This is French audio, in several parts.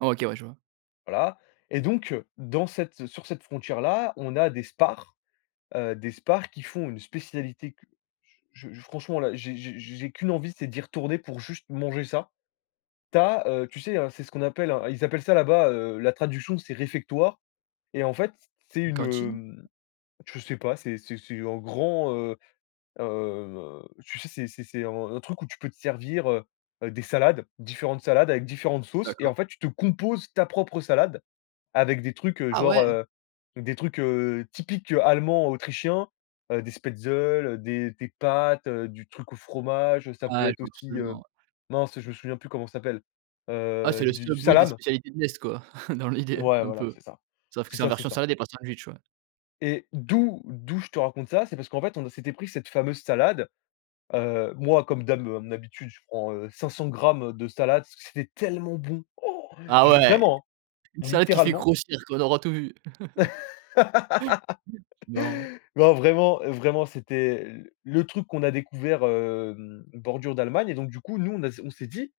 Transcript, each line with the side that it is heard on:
right: OK. Ouais je vois.
left: Voilà. Et donc dans cette sur cette frontière là, on a des SPAR. Heu, des SPAR qui font une spécialité cu je je franchement là, j'ai j'ai j'ai qu'une envie, c'est d'y retourner pour juste manger ça. Tu as, heu, tu sais, hein, c'est ce qu'on appelle un ils appellent ça là-bas, heu, la traduction, c'est réfectoire. Et en fait, c c'est
right: Une
left: une,
right: cantine?
left: hem, je sais pas, c'est c'est c'est en grand, heu, heu, heu, tu sais, c'est c'est c'est un un truc où tu peux te servir, heu, des salades, différentes salades avec différentes sauces et
right: D'accord.
left: en fait, tu te composes ta propre salade avec des trucs, heu,
right: Ah
left: genre,
right: ouais!
left: heu, des trucs, heu, typiques allemands, autrichiens, heu, des spätzles, des des pâtes, heu, du truc au fromage, heu, ça peut
right: Ouais, je
left: être
right: vois
left: aussi,
right: absolument,
left: heu,
right: ouais.
left: mince je me souviens plus comment ça s'appelle.
right: Ah,
left: Heu
right: c'est le
left: du
right: Subway des
left: salam!
right: spécialités de l'est, quoi, dans l'idée,
left: Ouais,
right: un
left: voilà,
right: peu.
left: c'est ça,
right: Sauf que
left: c'est
right: c'est en
left: ça, c'est
right: version
left: ça
right: salade et pas sandwich, ouais.
left: et d'où d'où je te raconte ça, c'est parce qu'en fait, on s'était pris cette fameuse salade. Heu, moi, comme d'hab à mon habitude, je prends, heu, 500 grammes de salade, parce que c'était tellement bon!
right: Ah
left: Je
right: ouais!
left: vraiment!
right: Une salade qui fait
left: Littéralement!
right: grossir quoi, on aura tout vu! Non.
left: Non, vraiment vraiment, c'était l le truc qu'on a découvert, hem, bordure d'Allemagne et donc du coup, nous on a s on s'est dit: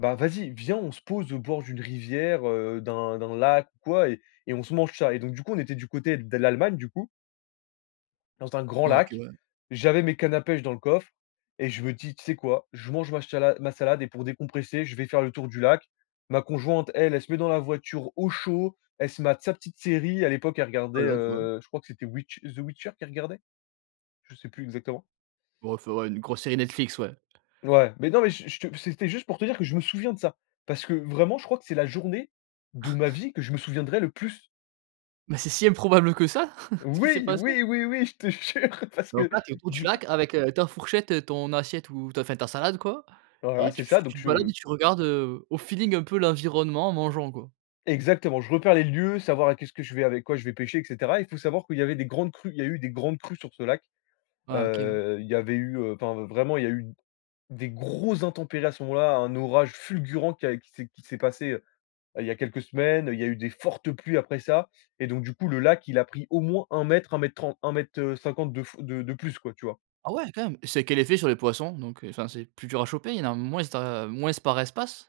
left: «Bah, vas-y, viens, on se pose au bord d'une rivière, heu, d'un d'un lac ou quoi, et et on se mange ça» et donc du coup, on était du côté de l'Allemagne, du coup dans un grand
right: OK
left: lac,
right: ouais.
left: j'avais mes cannes à pêche dans le coffre et je me dis: «Tu sais quoi? Je mange ma chala ma salade et pour décompresser, je vais faire le tour du lac». Ma conjointe, elle, elle se met dans la voiture au chaud, elle se mate sa petite série, à l'époque elle
right: Petite
left: regardait,
right: balade, ouais.
left: heu, je crois que c'était, Witch The Witcher, qu'elle regardait. Je sais plus exactement.
right: Bah, il faudrait une grosse série Netflix, ouais.
left: Ouais, mais non, mais je je te c'était juste pour te dire que je me souviens de ça! Parce que vraiment je crois que c'est la journée de ma vie que je me souviendrai le plus!
right: Mais c'est si improbable que ça, ce qui s'est
left: Oui,
right: passé?
left: oui, oui, oui, je te jure parce
right: Donc
left: que,
right: là tu es autour du
left: du coup
right: lac avec, heu, ta fourchette, ton assiette ou ta enfin, ta salade quoi
left: Voilà
right: et
left: c'est
right: tu
left: ça, donc
right: tu te balades
left: je
right: et tu regardes, heu, au feeling, un peu, l'environnement en mangeant, quoi.
left: Exactement! Je repère les lieux, savoir a qu'est-ce que je vais avec quoi je vais pêcher et cetera. Il faut savoir qu'il y avait des grandes crues il y a eu des grandes crues sur ce lac.
right: Ah OK, ouais.
left: Heu, il y avait eu enfin vraiment il y a eu d des grosses intempéries à ce moment-là, un orage fulgurant qui a qui s'est qui s'est passé, heu, il y a quelques semaines, il y a eu des fortes pluies après ça, et donc du coup, le lac, il a pris au moins 1 m, 1 m tren 1 m, heu, 50 de f de de plus, quoi, tu vois?
right: Ah ouais, quand même! C'est quel effet sur les poissons? Donc heu, enfin, c'est plus dur à choper? Il y en a moins ce da moins par espace?